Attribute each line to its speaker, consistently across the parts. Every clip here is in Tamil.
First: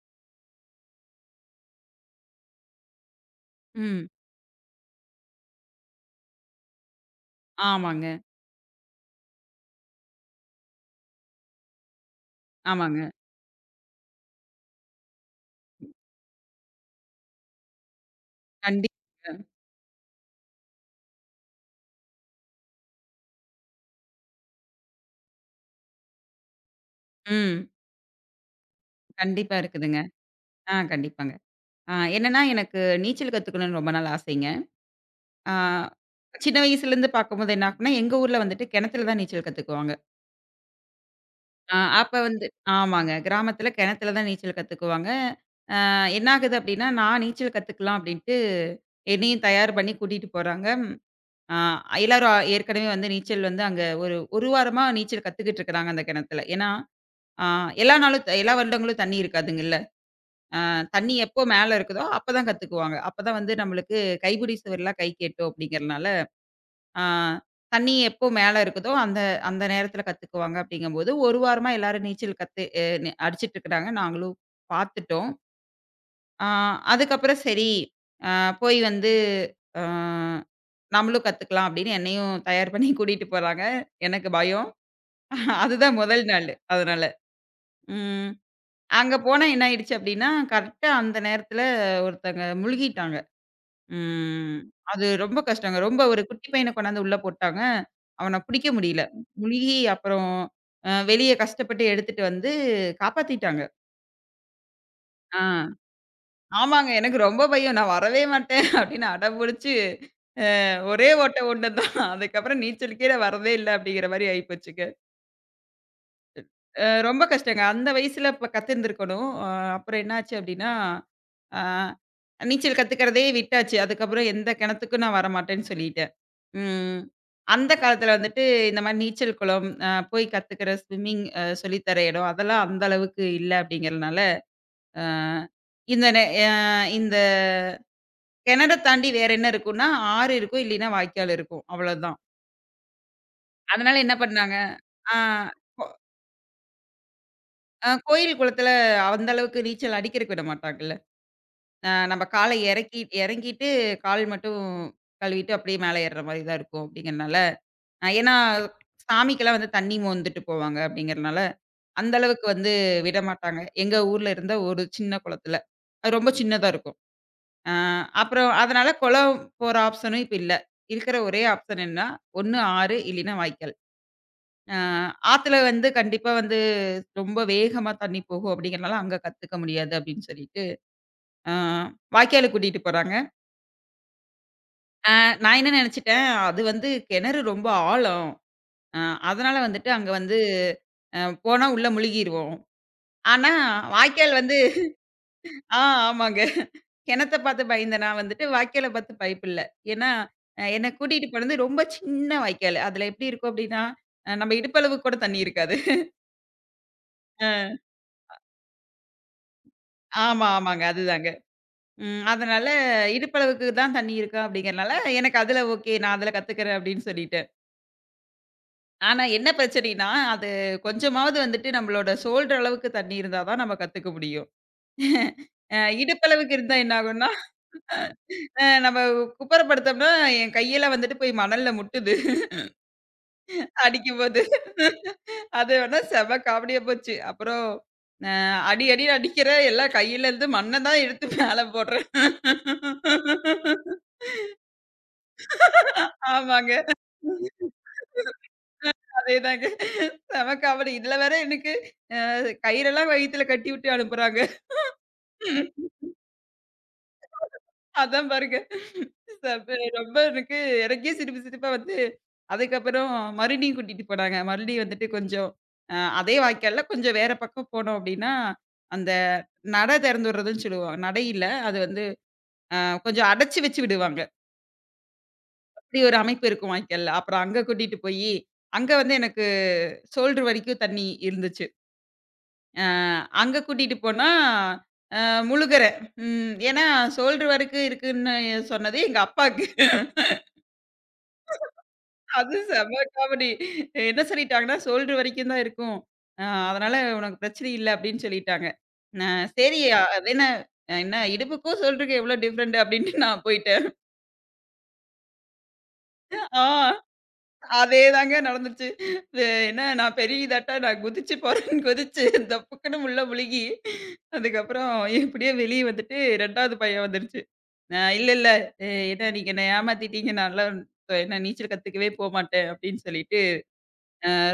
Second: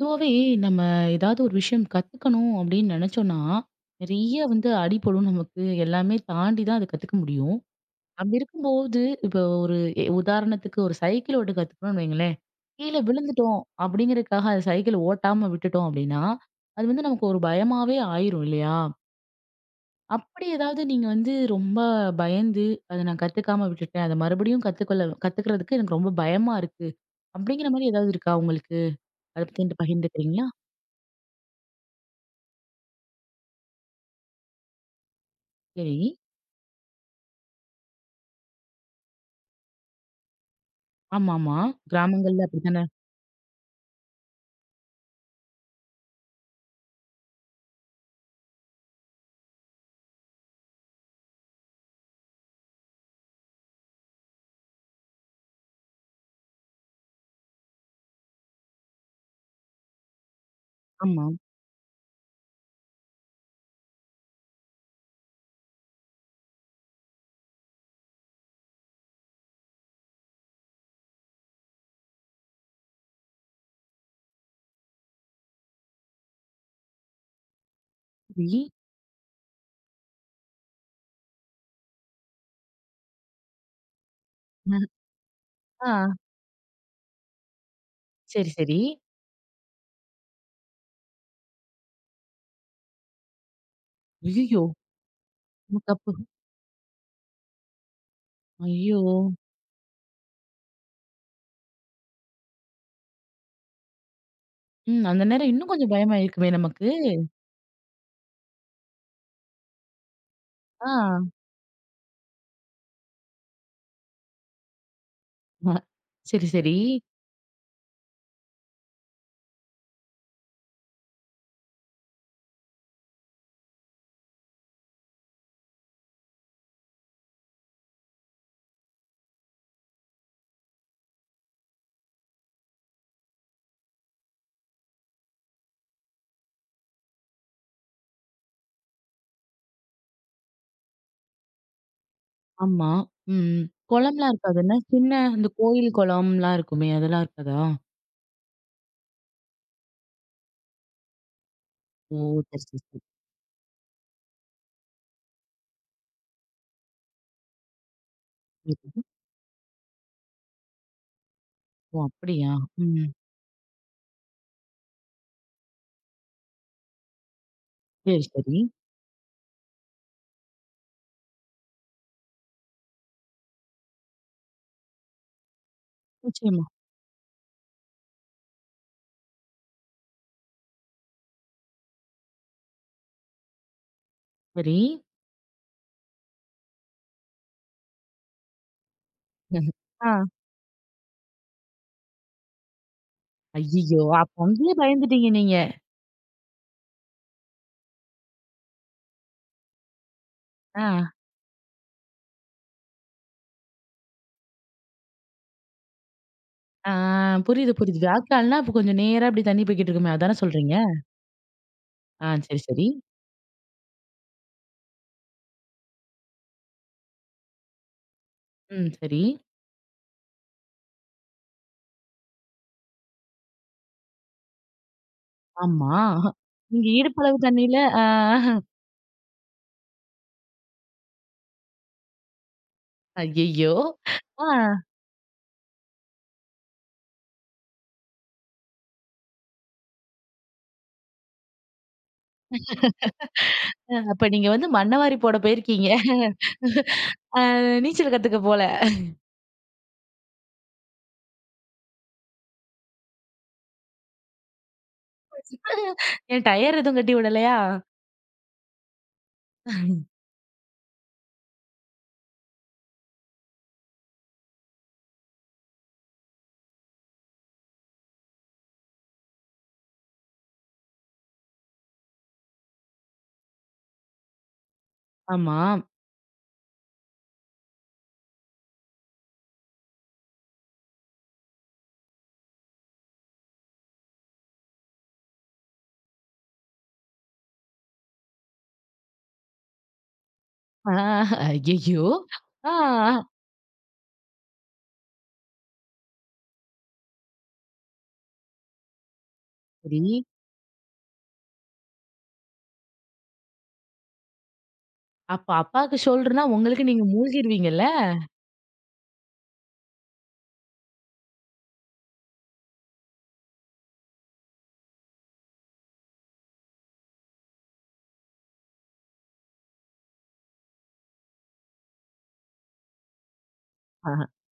Speaker 1: பொதுவாவே நம்ம ஏதாவது ஒரு விஷயம் கத்துக்கணும் அப்படின்னு நினைச்சோம்னா,
Speaker 2: ம்.
Speaker 1: நிறைய வந்து அடிபடும் நமக்கு. எல்லாமே தாண்டி தான் அத கத்துக்க முடியும்.
Speaker 2: ஆமாங்க,
Speaker 1: அப்படி இருக்கும்போது, இப்போ ஒரு உதாரணத்துக்கு ஒரு சைக்கிள் ஓட்ட கத்துக்கணும்னு வைங்களேன், கீழ
Speaker 2: ஆமாங்க.
Speaker 1: விழுந்துட்டோம் அப்படிங்கிறதுக்காக அது சைக்கிள் ஓட்டாம விட்டுட்டோம் அப்படின்னா, அது வந்து நமக்கு ஒரு பயமாவே ஆயிரும் இல்லையா?
Speaker 2: கண்டிப்பாங்க.
Speaker 1: அப்படி ஏதாவது நீங்க வந்து ரொம்ப பயந்து, அத நான் கத்துக்காம விட்டுட்டேன். அத மறுபடியும் கத்துக்கொள்ள கத்துக்கிறதுக்கு எனக்கு ரொம்ப பயமா இருக்கு.
Speaker 2: ம்.
Speaker 1: அப்படிங்கிற மாரி ஏதாவது இருக்கா உங்களுக்கு? அத
Speaker 2: கண்டிப்பா
Speaker 1: பத்தி என்கிட்ட
Speaker 2: இருக்குதுங்க.
Speaker 1: பகிர்ந்துக்கிறீங்களா?
Speaker 2: கண்டிப்பாங்க. என்னன்னா எனக்கு நீச்சல் கத்துக்கணும்னு ரொம்ப நாள் ஆசைங்க. ஆ
Speaker 1: சரி.
Speaker 2: சின்ன வயசுலேருந்து பார்க்கும்போது என்ன ஆகும்னா, எங்க ஊர்ல வந்துட்டு கிணத்துல தான் நீச்சல் கத்துக்குவாங்க.
Speaker 1: ஆமாமா.
Speaker 2: ஆ அப்ப வந்து
Speaker 1: கிராமங்கள்ல அப்படித்தானே.
Speaker 2: ஆமாங்க. கிராமத்துல கிணத்துல தான் நீச்சல் கத்துக்குவாங்க. என்ன ஆகுது அப்டின்னா, நான் நீச்சல் கத்துக்கலாம் அப்டின்ட்டு என்னையும் தயார் பண்ணி கூட்டிட்டு போறாங்க. ஆ எல்லாரும் ஏற்கனவே வந்து நீச்சல் வந்து அங்க ஒரு 1 வாரமா நீச்சல் கத்துக்கிட்டு இருக்கிறாங்க அந்த கிணத்துல. ஏன்னா ஆ எல்லா நாளும் எல்லா வருடங்களும் தண்ணி இருக்காதுங்கல்ல. தண்ணி
Speaker 1: ஆமா.
Speaker 2: எப்போ மேல இருக்குதோ, அப்பதான் கத்துக்குவாங்க. அப்பதான் வந்து நம்மளுக்கு கைப்பிடி சோறுலாம் கை கேட்டும் அப்படிங்கிறனால, ஆ தண்ணி எப்போ மேல இருக்குதோ, அந்த அந்த நேரத்தில கத்துக்குவாங்க அப்படிங்கும்போது, ஒரு வாரமா எல்லாரும் நீச்சல் கத்து அ நி அடிச்சுட்டு இருக்கிறாங்க. நாங்களும் பார்த்துட்டோம். ஆ அதுக்கப்புறம் சரி, அ
Speaker 1: சரி.
Speaker 2: போய் வந்து அ நம்மளும் கத்துக்கலாம் அப்படின்னு என்னையும் தயார் பண்ணி கூட்டிட்டு போறாங்க. எனக்கு பயம்.
Speaker 1: அஹ், ஆ
Speaker 2: அதுதான் முதல் நாளு. அதனால. ம்.
Speaker 1: சரி, சரி.
Speaker 2: அங்க போனா என்ன ஆயிடுச்சு அப்டின்னா, கரெக்ட்டா அந்த நேரத்துல ஒருத்தங்க முழுகிட்டாங்க. ம்.
Speaker 1: ஐயய்யோ!
Speaker 2: அது ரொம்ப கஷ்டங்க.
Speaker 1: நமக்கு
Speaker 2: ரொம்ப
Speaker 1: அப்போ
Speaker 2: ஒரு குட்டி பையன கொண்டாந்து உள்ள போட்டாங்க. அவன புடிக்க முடியல.
Speaker 1: ஐயோ!
Speaker 2: முழுகி அப்புறம் வெளிய கஷ்டப்பட்டு எடுத்துட்டு வந்து காப்பாத்திட்டாங்க.
Speaker 1: ம். அந்த
Speaker 2: ஆ.
Speaker 1: நேரம் இன்னும் கொஞ்சம் பயமாயிருக்குமே நமக்கு.
Speaker 2: ஆமாங்க. எனக்கு ரொம்ப பயம். நான் வரவே மாட்டேன் அப்டின்னு அடம்புடிச்சு
Speaker 1: ஆ.
Speaker 2: ஒரே ஓட்ட ஓட்னது தான். அதுக்கப்புறம் நீச்சலுக்கே நான் வரதே இல்ல அப்டிங்கிற மாரி ஆயிப்போச்சுங்க.
Speaker 1: அ, சரி, சரி.
Speaker 2: ரொம்ப கஷ்டங்க. அந்த வயசுல அப்ப கத்துருந்துருக்கணும். அப்புறம் என்னாச்சு அப்டின்னா ஆ. நீச்சல் கத்துக்கிறதே விட்டாச்சு. அதுக்கப்புறம் எந்த கிணத்துக்கும் நான் வரமாட்டேன்னு சொல்லிட்டேன். ம். அந்த காலத்தில வந்துட்டு இந்த மாரி நீச்சல் குளம், போய் கத்துக்கிற ஸ்விம்மிங் சொல்லி தர இடம், அதெல்லாம் அந்த அளவுக்கு இல்ல அப்படிங்கிறதுனால, அ இந்த நெ அ இந்த கிணற தாண்டி வேற என்ன இருக்கும்னா, ஆறு இருக்கும், இல்லைன்னா வாய்க்கால் இருக்கும். அவ்வளோதான்.
Speaker 1: ஆமா. ம்.
Speaker 2: அதனால என்ன
Speaker 1: குளம்லாம்
Speaker 2: பண்ணாங்க,
Speaker 1: இருக்காது என்ன?
Speaker 2: ஆ,
Speaker 1: சின்ன இந்த
Speaker 2: கொ
Speaker 1: கோயில் குளம்லாம் இருக்குமே அதெல்லாம் இருக்காதா?
Speaker 2: அ கோயில் குளத்தில அந்த அளவுக்கு நீச்சல் அடிக்கிறக்கு விட மாட்டாங்கல்ல.
Speaker 1: ஓ!
Speaker 2: நம்ம கால
Speaker 1: சரி, சரி,
Speaker 2: இறக்கி
Speaker 1: சரி.
Speaker 2: இறங்கிட்டு, கால் மட்டும் கழுவிட்டு அப்படியே மேல ஏறுற மாரி தான் இருக்கும் அப்படிங்கிறனால, ஏன்னா
Speaker 1: புரியுது.
Speaker 2: சாமிக்கெல்லாம் வந்து தண்ணி மோந்துட்டு போவாங்க அப்படிங்கிறனால,
Speaker 1: ஓ!
Speaker 2: அந்த அளவுக்கு
Speaker 1: அப்படியா?
Speaker 2: வந்து
Speaker 1: ம்.
Speaker 2: விடமாட்டாங்க. எங்க ஊர்ல இருந்த ஒரு சின்ன குளத்துல. அது ரொம்ப சின்னதா இருக்கும். அ
Speaker 1: சரி,
Speaker 2: அப்புறம்
Speaker 1: சரி.
Speaker 2: அதனால குளம் போற ஆப்ஷனும் இப்ப இல்ல. இருக்கிற ஒரே ஆப்ஷன் என்னன்னா, ஒண்ணு ஆறு இல்லைன்னா வாய்க்கால். அ ஆத்துல வந்து கண்டிப்பா வந்து
Speaker 1: நிச்சயமா.
Speaker 2: ரொம்ப வேகமா தண்ணி போகும் அப்படிங்கிறனால, அங்க கத்துக்க முடியாது அப்படின்னு சொல்லிட்டு, அ வாய்க்காலுக்கு கூட்டிட்டு போறாங்க.
Speaker 1: சரி.
Speaker 2: ஆ நான் என்ன நெனச்சுட்டேன், அது வந்து கிணறு ரொம்ப ஆழம். அ அதனால வந்துட்டு அங்க
Speaker 1: ஆ.
Speaker 2: வந்து அ போனா உள்ள முழுகிருவோம். ஆனா
Speaker 1: ஐயய்யோ!
Speaker 2: வாய்க்கால்
Speaker 1: அப்ப
Speaker 2: வந்து
Speaker 1: அங்கேயே பயந்துட்டீங்க நீங்க.
Speaker 2: ஆ ஆமாங்க. கிணத்த பாத்து பயந்த நான் வந்துட்டு வாய்க்கால பாத்து பயப்படல. ஏன்னா,
Speaker 1: ஆ.
Speaker 2: என்ன கூட்டிட்டு போனது ரொம்ப சின்ன வாய்க்காலு. அதுல எப்டி இருக்கும் அப்டின்னா, நம்ம இடுப்பளவுக்கு கூட தண்ணி இருக்காது.
Speaker 1: ஆ
Speaker 2: அ
Speaker 1: புரியுது, புரியுது. வாய்க்கால்னா அப்ப கொஞ்சம் நேரா இப்டி தண்ணி போய்க்கிட்டு இருக்குமே! அதானே
Speaker 2: ஆமா,
Speaker 1: சொல்றீங்க?
Speaker 2: ஆமாங்க. அதுதாங்க.
Speaker 1: ஆ சரி,
Speaker 2: அதனால
Speaker 1: சரி.
Speaker 2: இடுப்பளவுக்கு தான் தண்ணி இருக்கா அப்டிங்கிறனால, எனக்கு அதுல ஓகே நான் அதுல கத்துக்கிறேன் அப்டின்னு சொல்லிட்டேன்.
Speaker 1: ம். சரி.
Speaker 2: ஆனா என்ன பிரச்சனைன்னா, அது கொஞ்சமாவது வந்துட்டு நம்மளோட ஷோல்டர் அளவுக்கு தண்ணி இருந்தா தான் நம்ம கத்துக்க முடியும்.
Speaker 1: ஆமா.
Speaker 2: இடுப்பளவுக்கு இருந்தா
Speaker 1: நீங்க
Speaker 2: என்ன ஆகும்னா,
Speaker 1: இடுப்பளவு தண்ணீல ஆ.
Speaker 2: நம்ம குப்புற படுத்தோம்னா, என் கையெல்லாம் வந்துட்டு போய் மணல்ல முட்டுது
Speaker 1: ஐயய்யோ!
Speaker 2: அடிக்கும்போது.
Speaker 1: ஆ
Speaker 2: அது வேணா செம காமெடியா போச்சு. அப்புறம் அ அடி அடின்னு அடிக்கிறேன். எல்லாம் கையில இருந்து மண்ண தான் எடுத்து மேல போடுறேன்.
Speaker 1: அப்ப நீங்க வந்து மண்ணவாரி போட போயிருக்கீங்க.
Speaker 2: ஆமாங்க.
Speaker 1: அ நீச்சல் கத்துக்க போல.
Speaker 2: அதேதாங்க. செம காமெடி. இதுல வேற எனக்கு அ கயிறெல்லாம் வயித்துல கட்டிவிட்டு அனுப்புறாங்க.
Speaker 1: ஏன் டயர் எதுவும் கட்டி விடலையா?
Speaker 2: அதான் பாருங்க. சப் ரொம்ப எனக்கு எனக்கே சிரிப்பு சிரிப்பா வந்து, அதுக்கப்புறம் மறுபடியும் கூட்டிட்டு போனாங்க. மறுபடியும் வந்துட்டு கொஞ்சம் அதே வாய்க்கால்ல கொஞ்சம் வேற பக்கம் போனோம் அப்படின்னா, அந்த நட திறந்து விடுறதுன்னு சொல்லுவாங்க. நடை இல்ல. அது வந்து அ கொஞ்சம் அடைச்சு வச்சு விடுவாங்க.
Speaker 1: ஆமா.
Speaker 2: அப்படி ஒரு அமைப்பு இருக்கும் வாய்க்கால்ல. அப்புறம் அங்க கூட்டிட்டு போயி, அங்க வந்து எனக்கு ஷோல்டர் வரைக்கும் தண்ணி இருந்துச்சு. அ அங்க கூட்டிட்டு போனா அ முழுகுறேன். ஏன்னா ஷோல்டர் வரைக்கும் இருக்குன்னு சொன்னது எங்க அப்பாக்கு.
Speaker 1: ஆ ஐயய்யோ!
Speaker 2: அது
Speaker 1: ஆ
Speaker 2: செம காமெடி. என்ன சொல்லிட்டாங்கன்னா, ஷோல்டர் வரைக்கும் தான் இருக்கும். அ அதனால உனக்கு பிரச்சனை இல்ல அப்படின்னு சொல்லிட்டாங்க. நா சரி
Speaker 1: சரி.
Speaker 2: அது என்ன என்ன இடுப்புக்கும் ஷோல்டருக்கும் எவ்வளோ டிஃபரெண்ட் அப்படின்ட்டு நான் போயிட்டேன்.
Speaker 1: அப்ப அப்பாக்கு ஷோல்டர்னா உங்களுக்கு
Speaker 2: ஆ
Speaker 1: நீங்க மூழ்கிருவீங்கல்ல?
Speaker 2: அதேதாங்க நடந்துச்சு. இது என்ன நான் பெரிய இதாட்ட நான் குதிச்சு போறேன்னு குதிச்சு தப்புக்குன்னு உள்ள முழுகி, அதுக்கப்புறம் எப்படியோ வெளியே வந்துட்டு 2வது பையன் வந்துருச்சு. இல்ல இல்ல என்ன நீங்க என்ன ஏமாத்திட்டீங்க. நான்லாம் என்ன நீச்சல் கத்துக்கவே போமாட்டேன் அப்படின்னு சொல்லிட்டு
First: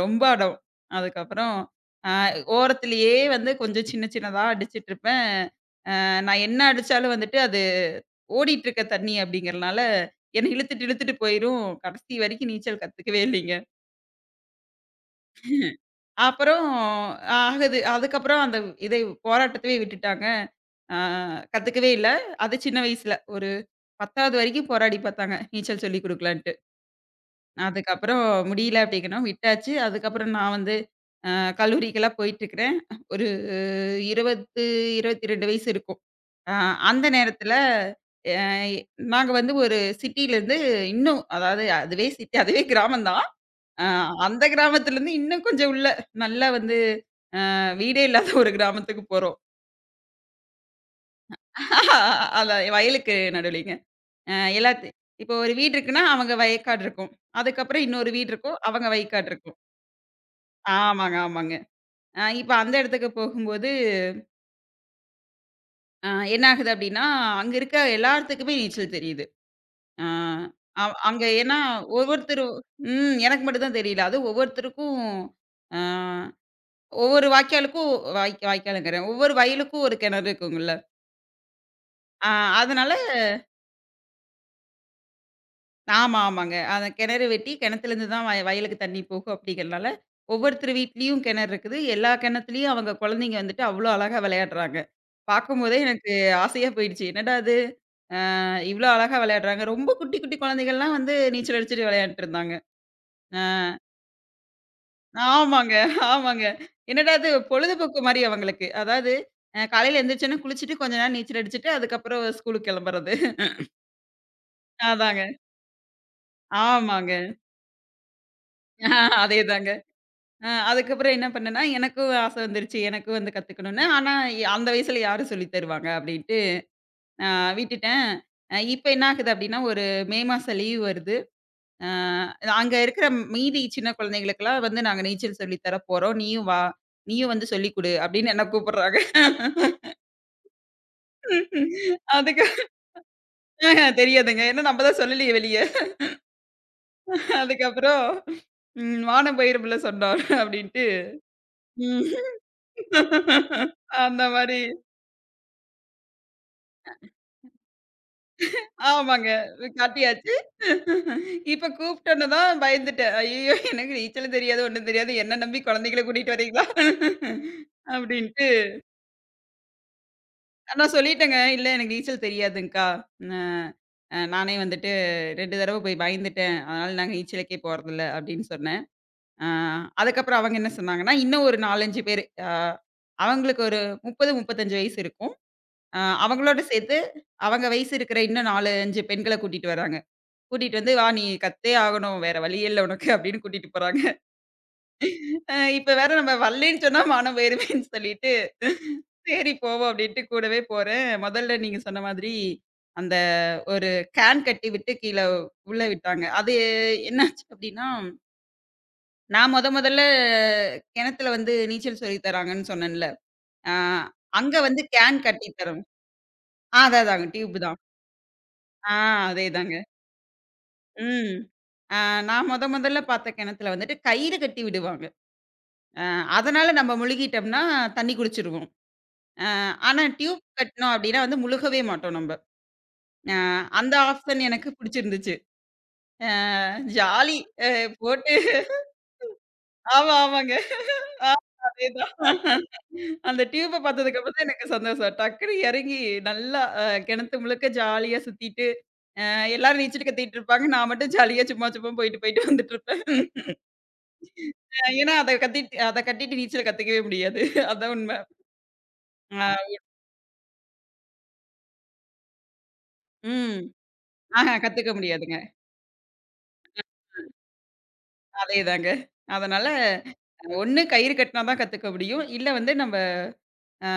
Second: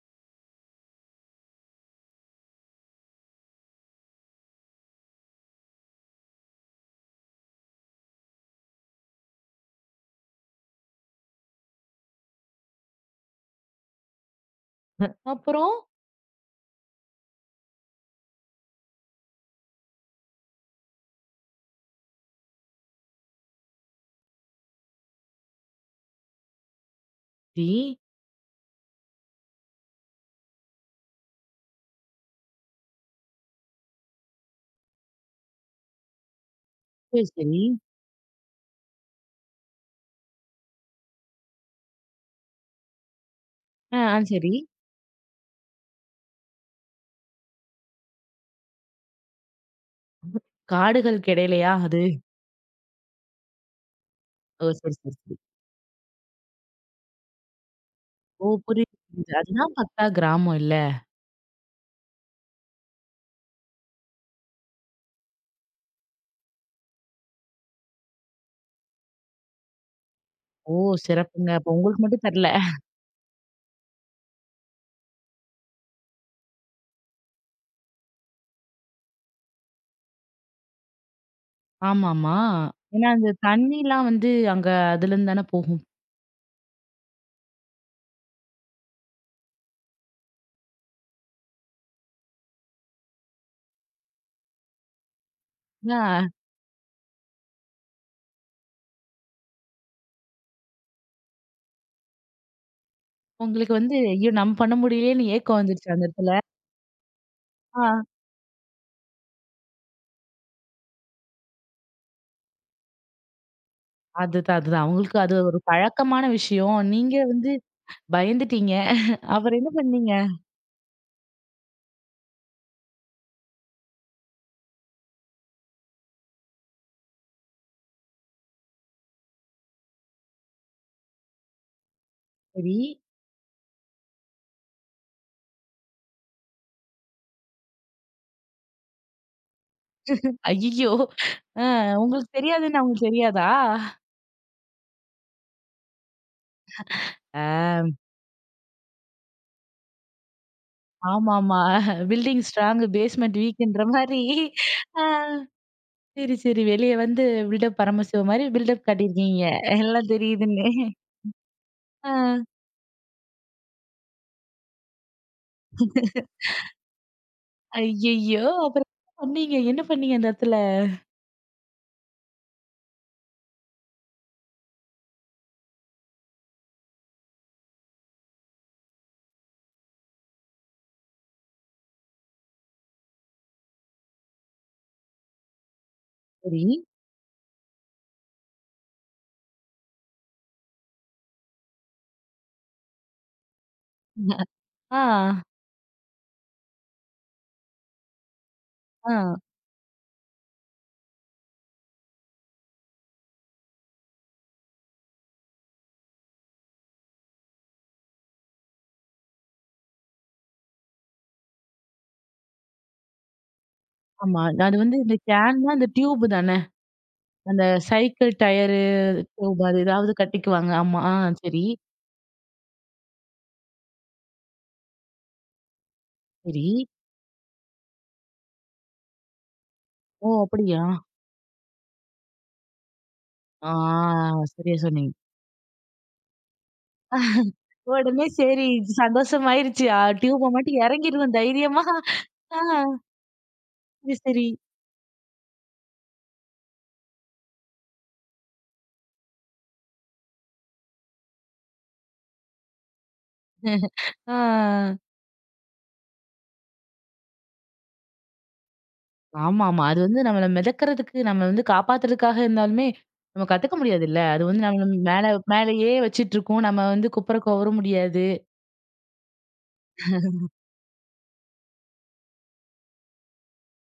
Speaker 2: ரொம்ப அடம். அதுக்கப்புறம் அ ஓரத்திலேயே வந்து கொஞ்சம் சின்ன சின்னதா அடிச்சிட்டுருப்பேன். நான் என்ன அடிச்சாலும் வந்துட்டு அது ஓடிட்டுருக்க தண்ணி அப்படிங்கிறனால, என்ன இழுத்துட்டு இழுத்துட்டு போயிரும். கடைசி வரைக்கும் நீச்சல் கத்துக்கவே இல்லைங்க.
Speaker 1: அப்புறம்?
Speaker 2: அப்புறம் ஆகுது அதுக்கப்புறம் அந்த இதை போராட்டத்தவே விட்டுட்டாங்க. அ கத்துக்கவே இல்ல. அது சின்ன வயசுல ஒரு 10வது வரைக்கும் போராடி பார்த்தாங்க, நீச்சல் சொல்லிக் குடுக்கலான்ட்டு.
Speaker 1: சரி.
Speaker 2: அதுக்கப்புறம் முடியல அப்படிங்கவும் விட்டாச்சு. அதுக்கப்புறம் நான் வந்து அ கல்லூரிக்கெல்லாம் போயிட்டுருக்கிறேன். ஒரு 20, 22 வயசு இருக்கும். அ அந்த
Speaker 1: சரி,
Speaker 2: நேரத்தில
Speaker 1: சரி.
Speaker 2: அ நாங்க வந்து ஒரு சிட்டிலேருந்து இன்னும் அதாவது அதுவே சிட்டி அதுவே கிராமம் தான். அ
Speaker 1: ஆ, ஆ
Speaker 2: அந்த
Speaker 1: சரி.
Speaker 2: கிராமத்திலேருந்து இன்னும் கொஞ்சம் உள்ள நல்லா வந்து வீடே இல்லாத ஒரு கிராமத்துக்கு போறோம்.
Speaker 1: காடுகளுக்கு இடையிலயா அது?
Speaker 2: அதான் வயலுக்கு நடுவுலேங்க. அ
Speaker 1: ஓ!
Speaker 2: எல்லாத்து
Speaker 1: சரி, சரி,
Speaker 2: இப்போ
Speaker 1: சரி.
Speaker 2: ஒரு வீடு இருக்குன்னா, அவங்க வயக்காடு இருக்கும். அதுக்கப்புறம் இன்னொரு வீடு
Speaker 1: ஓ!
Speaker 2: இருக்கும். அவங்க
Speaker 1: புரியுது,
Speaker 2: வயக்காடு
Speaker 1: புரியுது.
Speaker 2: இருக்கும்.
Speaker 1: அதுதான் பார்த்தா கிராமம் இல்ல.
Speaker 2: ஆமாங்க, ஆமாங்க. இப்ப அந்த இடத்துக்கு போகும்போது, அ என்ன ஆகுது அப்டின்னா, அங்க இருக்க எல்லாத்துக்குமே நீச்சல் தெரியுது. அஹ்
Speaker 1: ஓ!
Speaker 2: அ அவ் அங்க
Speaker 1: சிறப்புங்க.
Speaker 2: ஏன்னா
Speaker 1: அப்ப உங்களுக்கு மட்டும்
Speaker 2: ஒவ்வொருத்தரு
Speaker 1: தெர்ல.
Speaker 2: ம் எனக்கு மட்டும் தான் தெரியல. அதுவும் ஒவ்வொருத்தருக்கும் அ ஒவ்வொரு வாய்க்காலுக்கும் வாய்க்காலுங்கிறேன். ஒவ்வொரு வயலுக்கும் ஒரு கிணறு இருக்குங்கல்ல. அ
Speaker 1: ஆமாமா.
Speaker 2: அதனால
Speaker 1: ஏன்னா, அந்த தண்ணிலாம் வந்து அங்க அதுலருந்து தானே போகும்.
Speaker 2: ஆமா, ஆமாங்க. அந்த கிணறு வெட்டி கிணத்துலேருந்து தான் வயலுக்கு தண்ணி போகும் அப்படிங்கிறனால, ஒவ்வொருத்தர் வீட்லயும் கிணறு இருக்குது. எல்லா கிணத்துலயும் அவங்க குழந்தைங்க வந்துட்டு அவ்ளோ அழகா விளையாடுறாங்க. பார்க்கும்போதே
Speaker 1: ஆ
Speaker 2: எனக்கு ஆசையா போயிடுச்சு. என்னடா இது! இவ்ளோ அழகா விளையாடுறாங்க. ரொம்ப குட்டி, குட்டி குழந்தைகள்லாம் வந்து நீச்சல் அடிச்சுட்டு விளையாண்ட்டு இருந்தாங்க. அ
Speaker 1: உங்களுக்கு வந்து ஐயோ! நம்ம பண்ண முடியலையேன்னு ஏக்கம்
Speaker 2: ஆமாங்க,
Speaker 1: வந்துருச்சு அந்த இடத்துல.
Speaker 2: ஆமாங்க. என்னடா இது
Speaker 1: ஆ
Speaker 2: பொழுதுபோக்கு மாரி அவங்களுக்கு. அதாவது காலையில எந்திரிச்சோனே குளிச்சுட்டு கொஞ்ச நேரம் நீச்சல் அடிச்சுட்டு, அதுக்கப்புறம் ஸ்கூலுக்கு கெளம்புறது.
Speaker 1: அதுதான், அதுதான். அவங்களுக்கு
Speaker 2: அதாங்க.
Speaker 1: அது ஒரு பழக்கமான விஷயம். நீங்க
Speaker 2: ஆமாங்க.
Speaker 1: வந்து பயந்துட்டீங்க. அப்புறம்
Speaker 2: அதேதாங்க.
Speaker 1: என்ன பண்ணீங்க?
Speaker 2: அதுக்கப்புறம் என்ன பண்ணேன்னா, எனக்கும் ஆசை வந்துருச்சு. எனக்கும் வந்து கத்துக்கணும்னு. ஆனா அந்த வயசுல யாரு சொல்லி தருவாங்க அப்டின்ட்டு நான் விட்டுட்டேன். இப்ப என்ன ஆகுது அப்டின்னா, ஒரு மே மாசம் லீவ் வருது. அ அங்க
Speaker 1: சரி.
Speaker 2: இருக்கிற மீதி சின்ன குழந்தைகளுக்கெல்லாம் வந்து நாங்க நீச்சல் சொல்லி தர போறோம். நீயும் வா! நீயும் வந்து சொல்லிக் குடு அப்படின்னு என்ன கூப்பிடுறாங்க.
Speaker 1: ஐய்யய்யோ! ஆ உங்களுக்கு
Speaker 2: அதுக்கு
Speaker 1: தெரியாதுன்னு அவங்களுக்கு தெரியாதா?
Speaker 2: தெரியாதுங்க. ஏன்னா நம்ம தான் சொல்லலையே வெளிய. அதுக்கப்புறம் "வானம் பயிருமில்ல சொன்னார்" அப்படின்ட்டு.
Speaker 1: ஆமாமா.
Speaker 2: ம்.
Speaker 1: பில்டிங் ஸ்ட்ராங் பேஸ்மெண்ட் வீக்ன்ற
Speaker 2: அந்த
Speaker 1: மாரி.
Speaker 2: மாரி
Speaker 1: ஆ சரி, சரி. வெளிய வந்து பில்டப் பரமசிவ மாரி பில்டப்
Speaker 2: ஆமாங்க.
Speaker 1: காட்டியிருக்கீங்க. எல்லாம்
Speaker 2: காட்டியாச்சு.
Speaker 1: தெரியுதுன்னு.
Speaker 2: இப்ப
Speaker 1: ஆ.
Speaker 2: கூப்பிட்டோன தான் பயந்துட்டேன். "ஐயய்யோ! எனக்கு நீச்சலும் தெரியாது, ஒண்ணும் தெரியாது. என்ன நம்பி குழந்தைகள கூட்டிட்டு வரீங்களா?"
Speaker 1: ஐய்யய்யோ!
Speaker 2: அப்படின்னு.
Speaker 1: அப்புறம் என்ன பண்ணீங்க? என்ன பண்ணீங்க அந்த இடத்துல?
Speaker 2: நான் சொல்லிட்டேங்க. "இல்ல எனக்கு நீச்சல் தெரியாதுங்க்கா. அ அ நானே வந்துட்டு 2 தடவ போய் பயந்துட்டேன். அதனால நாங்க நீச்சலுக்கே போறதில்ல" அப்படின்னு சொன்னேன். அ அதுக்கப்புறம் அவங்க என்ன சொன்னாங்கன்னா, இன்னும் ஒரு 4, 5 பேரு அவங்களுக்கு ஒரு 30, 35 வயசு இருக்கும். அ அவங்களோட
Speaker 1: சரி.
Speaker 2: சேர்த்து அவங்க வயசு இருக்கிற இன்னும் 4, 5 பெண்கள கூட்டிட்டு வராங்க. கூட்டிட்டு வந்து "வா! நீ கத்தே ஆகணும். வேற வழியே இல்ல உனக்கு" அப்படின்னு கூட்டிட்டு போறாங்க.
Speaker 1: ஆ.
Speaker 2: இப்ப வேற நம்ம வரலேன்னு சொன்னா மானம் போயிருமேன்னு சொல்லிட்டு,
Speaker 1: ஆ.
Speaker 2: சரி போவோம் அப்டின்ட்டு கூடவே போறேன். முதல்ல நீங்க சொன்ன மாதிரி, அந்த ஒரு கேன் கட்டி விட்டு கீழ உள்ள விட்டாங்க. அது என்னாச்சு அப்டின்னா, நான் மொதல்ல கிணத்துல வந்து நீச்சல் சொல்லி தராங்கன்னு சொன்னேன்ல. ஆ
Speaker 1: ஆமா.
Speaker 2: அங்க
Speaker 1: அது
Speaker 2: வந்து
Speaker 1: வந்து இந்த
Speaker 2: கேன் கட்டி
Speaker 1: கேன்னா
Speaker 2: தரும்.
Speaker 1: அந்த டியூப் தானே?
Speaker 2: அதான் அதாங்க டியூப்
Speaker 1: அந்த
Speaker 2: தான்.
Speaker 1: சைக்கிள் டயரு
Speaker 2: ஆ
Speaker 1: டியூப்
Speaker 2: அதேதாங்க.
Speaker 1: அது ஏதாவது கட்டிக்குவாங்க. ஆமா. ஆ
Speaker 2: ம்.
Speaker 1: சரி,
Speaker 2: ஆ நான் மொதல்ல பார்த்த கிணத்துல வந்துட்டு கயிறு கட்டி விடுவாங்க. அ
Speaker 1: சரி.
Speaker 2: அதனால நம்ம முழுகிட்டோம்னா தண்ணி குடிச்சுருவோம். அ ஆனா
Speaker 1: ஓ!
Speaker 2: டியூப்
Speaker 1: அப்படியா?
Speaker 2: கட்னோம் அப்டின்னா வந்து முழுகவே மாட்டோம் நம்ப. அ
Speaker 1: ஆ
Speaker 2: அந்த ஆப்ஷன் எனக்கு
Speaker 1: சரியா சொன்னீங்க.
Speaker 2: புடிச்சிருந்துச்சு. அ ஜாலி அ
Speaker 1: உடனே
Speaker 2: போட்டு
Speaker 1: சரி சந்தோஷமாயிருச்சு.
Speaker 2: ஆமா,
Speaker 1: டியூப
Speaker 2: ஆமாங்க.
Speaker 1: மட்டும்
Speaker 2: ஆ
Speaker 1: இறங்கிருவோம் தைரியமா.
Speaker 2: அதேதான்.
Speaker 1: ஆ
Speaker 2: அந்த டியூப்ப
Speaker 1: சரி,
Speaker 2: பார்த்ததுக்கப்புறம் தான்
Speaker 1: சரி.
Speaker 2: எனக்கு சந்தோஷம். டக்குனு எறங்கி நல்லா கிணத்து முழுக்க ஜாலியா சுத்திட்டு, எல்லாரும் நீச்சல் கத்திட்டு இருப்பாங்க. நான் மட்டும் ஜாலியா சும்மா சும்மா போயிட்டு, போயிட்டு வந்துட்டுருப்பேன்.
Speaker 1: ஆ.
Speaker 2: ஏன்னா அத கத்திட்டு அத கட்டிட்டு நீச்சல் கத்துக்கவே முடியாது. அதான் உண்ம. அ
Speaker 1: ஆமாமா. அது வந்து நம்மள மிதக்கறதுக்கு, நம்மள வந்து காப்பாத்துறதுக்காக இருந்தாலுமே, நம்ம
Speaker 2: ம்.
Speaker 1: கத்துக்க முடியாதுல்ல. அது
Speaker 2: ஆஹா
Speaker 1: வந்து நம்மள
Speaker 2: கத்துக்க
Speaker 1: மேல
Speaker 2: முடியாதுங்க.
Speaker 1: மேலயே வச்சுட்டுருக்கும். நம்ம வந்து குப்புற கோவற முடியாது.
Speaker 2: அதேதாங்க. அதனால ஒண்ணு கயிறு கட்டினா தான் கத்துக்க முடியும். இல்ல வந்து நம்ம அ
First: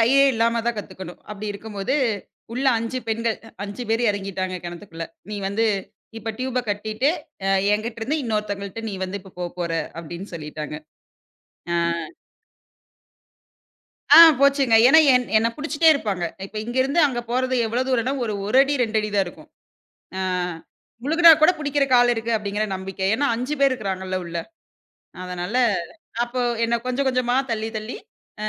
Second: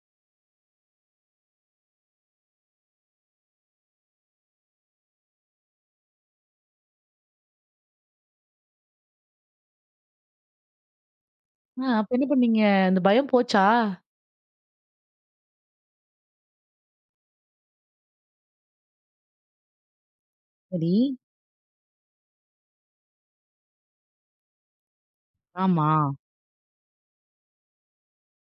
Speaker 2: கயிறே இல்லாம தான் கத்துக்கணும். அப்படி இருக்கும்போது, உள்ள 5 பெண்கள் 5 பேர் இறங்கிட்டாங்க கிணத்துக்குள்ள. "நீ வந்து இப்ப டியூப கட்டிட்டு, அ என்கிட்ட இருந்து இன்னொருத்தவங்கள்ட்ட நீ வந்து இப்ப போற" அப்படின்னு சொல்லிட்டாங்க. அ
Speaker 1: ஆ அப்ப என்ன பண்ணீங்க? அந்த பயம் போச்சா?
Speaker 2: ஆ போச்சுங்க. ஏன்னா என் என்ன புடிச்சுட்டே இருப்பாங்க. இப்ப இங்கருந்து அங்க போறது எவ்வளோ தூரம்னா, ஒரு 1 அடி 2 அடி தான் இருக்கும். அ
Speaker 1: சரி.
Speaker 2: முழுகுனா கூட புடிக்கிறக்கு ஆள் இருக்கு அப்படிங்கிற நம்பிக்கை. ஏன்னா 5 பேர் இருக்கிறாங்கல்ல உள்ள. அதனால
Speaker 1: ஆமா.
Speaker 2: அப்போ என்ன கொஞ்சம் கொஞ்சமா தள்ளி, தள்ளி அ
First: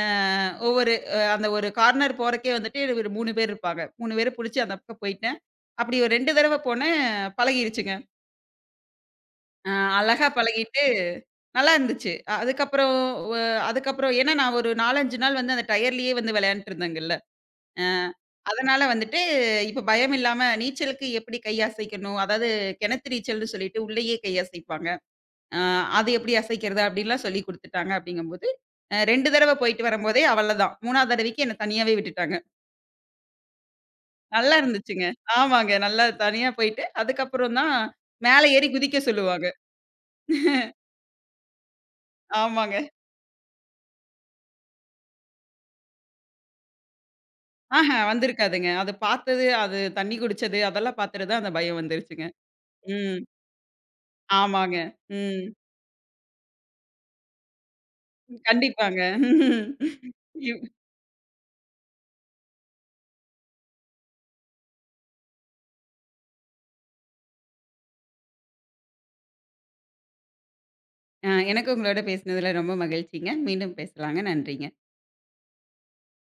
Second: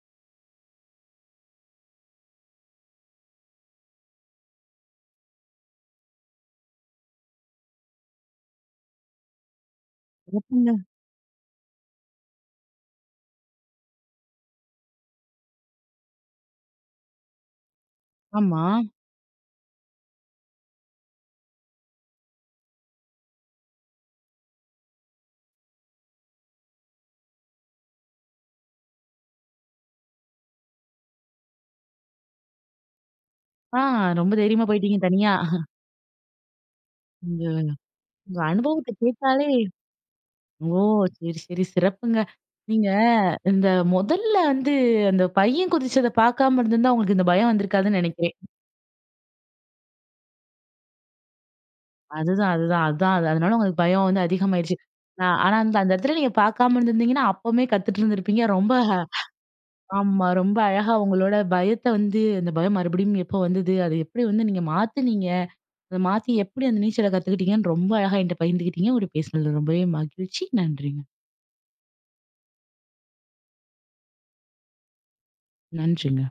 Speaker 2: ஒவ்வொரு அ அந்த ஒரு கார்னர் போறக்கே வந்துட்டு ஒரு 3 பேர் இருப்பாங்க. 3 பேர புடிச்சு அந்த பக்கம் போயிட்டேன். அப்படி ஒரு 2 தடவ போனேன் பழகிருச்சுங்க. அ அழகா பழகிட்டு
Speaker 1: ம்.
Speaker 2: நல்லா இருந்துச்சு. அதுக்கப்புறம் வ அதுக்கப்புறம் ஏன்னா நான் ஒரு 4, 5 நாள் வந்து அந்த டயர்லயே வந்து விளையாண்ட்டு இருந்தேங்கல்ல. அ
Speaker 1: ஆமா.
Speaker 2: அதனால வந்துட்டு இப்ப பயம் இல்லாம நீச்சலுக்கு எப்படி கை அசைக்கணும், அதாவது கிணத்து நீச்சல்னு சொல்லிட்டு உள்ளேயே கை அசைப்பாங்க. அ அது எப்படி அசைக்கிறது அப்படின்லாம் சொல்லிக் குடுத்துட்டாங்க அப்படிங்கும்போது, 2 தடவ போயிட்டு வரும்போதே அவ்வளதான். 3வது தடவைக்கு என்ன தனியாவே விட்டுட்டாங்க.
Speaker 1: ஆ ரொம்ப
Speaker 2: நல்லா
Speaker 1: தைரியமா போயிட்டீங்க
Speaker 2: இருந்துச்சுங்க.
Speaker 1: தனியா.
Speaker 2: ஆமாங்க. நல்லா தனியா போயிட்டு,
Speaker 1: உங்க
Speaker 2: அதுக்கப்புறம் தான்
Speaker 1: உங்க
Speaker 2: மேல ஏறி
Speaker 1: அனுபவத்த
Speaker 2: குதிக்க சொல்லுவாங்க.
Speaker 1: கேட்டாலே ஓ! சரி, சரி. சிறப்புங்க.
Speaker 2: ஆமாங்க.
Speaker 1: நீங்க இந்த முதல்ல வந்து அந்த பையன் குதிச்சத பார்க்காம இருந்திருந்தா, உங்களுக்கு இந்த பயம்
Speaker 2: ஆஹா
Speaker 1: வந்திருக்காதுன்னு நெனைக்கிறேன்.
Speaker 2: வந்திருக்காதுங்க. அது பார்த்தது, அது தண்ணி குடிச்சது அதெல்லாம் பார்த்துட்டு தான் அந்த பயம் வந்துருச்சுங்க.
Speaker 1: அதுதான், அதுதான், அதான்.
Speaker 2: ம்.
Speaker 1: அதனால உங்களுக்கு பயம் வந்து
Speaker 2: ஆமாங்க.
Speaker 1: அதிகமாயிருச்சு.
Speaker 2: ம்.
Speaker 1: ஆனா அந்த அந்த இடத்துல நீங்க பார்க்காம இருந்திருந்தீங்கன்னா, அப்பவுமே கத்துட்டு இருந்திருப்பீங்க. ரொம்ப
Speaker 2: கண்டிப்பாங்க.
Speaker 1: ஆமா. ரொம்ப
Speaker 2: இவ்
Speaker 1: அழகா உங்களோட பயத்த வந்து அந்த பயம் மறுபடியும் எப்போ வந்தது? அது எப்படி வந்து நீங்க மாத்துனீங்க? அத மாத்தி எப்படி அந்த நீச்சல கத்துக்கிட்டீங்கன்னு ரொம்ப அழகா என்ட்ட பகிர்ந்துக்கிட்டீங்க. உங்கட்ட பேசினதுல ரொம்பவே மகிழ்ச்சி. நன்றிங்க.
Speaker 2: அ எனக்கு உங்களோட பேசினதுல ரொம்ப மகிழ்ச்சிங்க. மீண்டும் பேசலாங்க. நன்றிங்க.
Speaker 1: நன்றிங்க.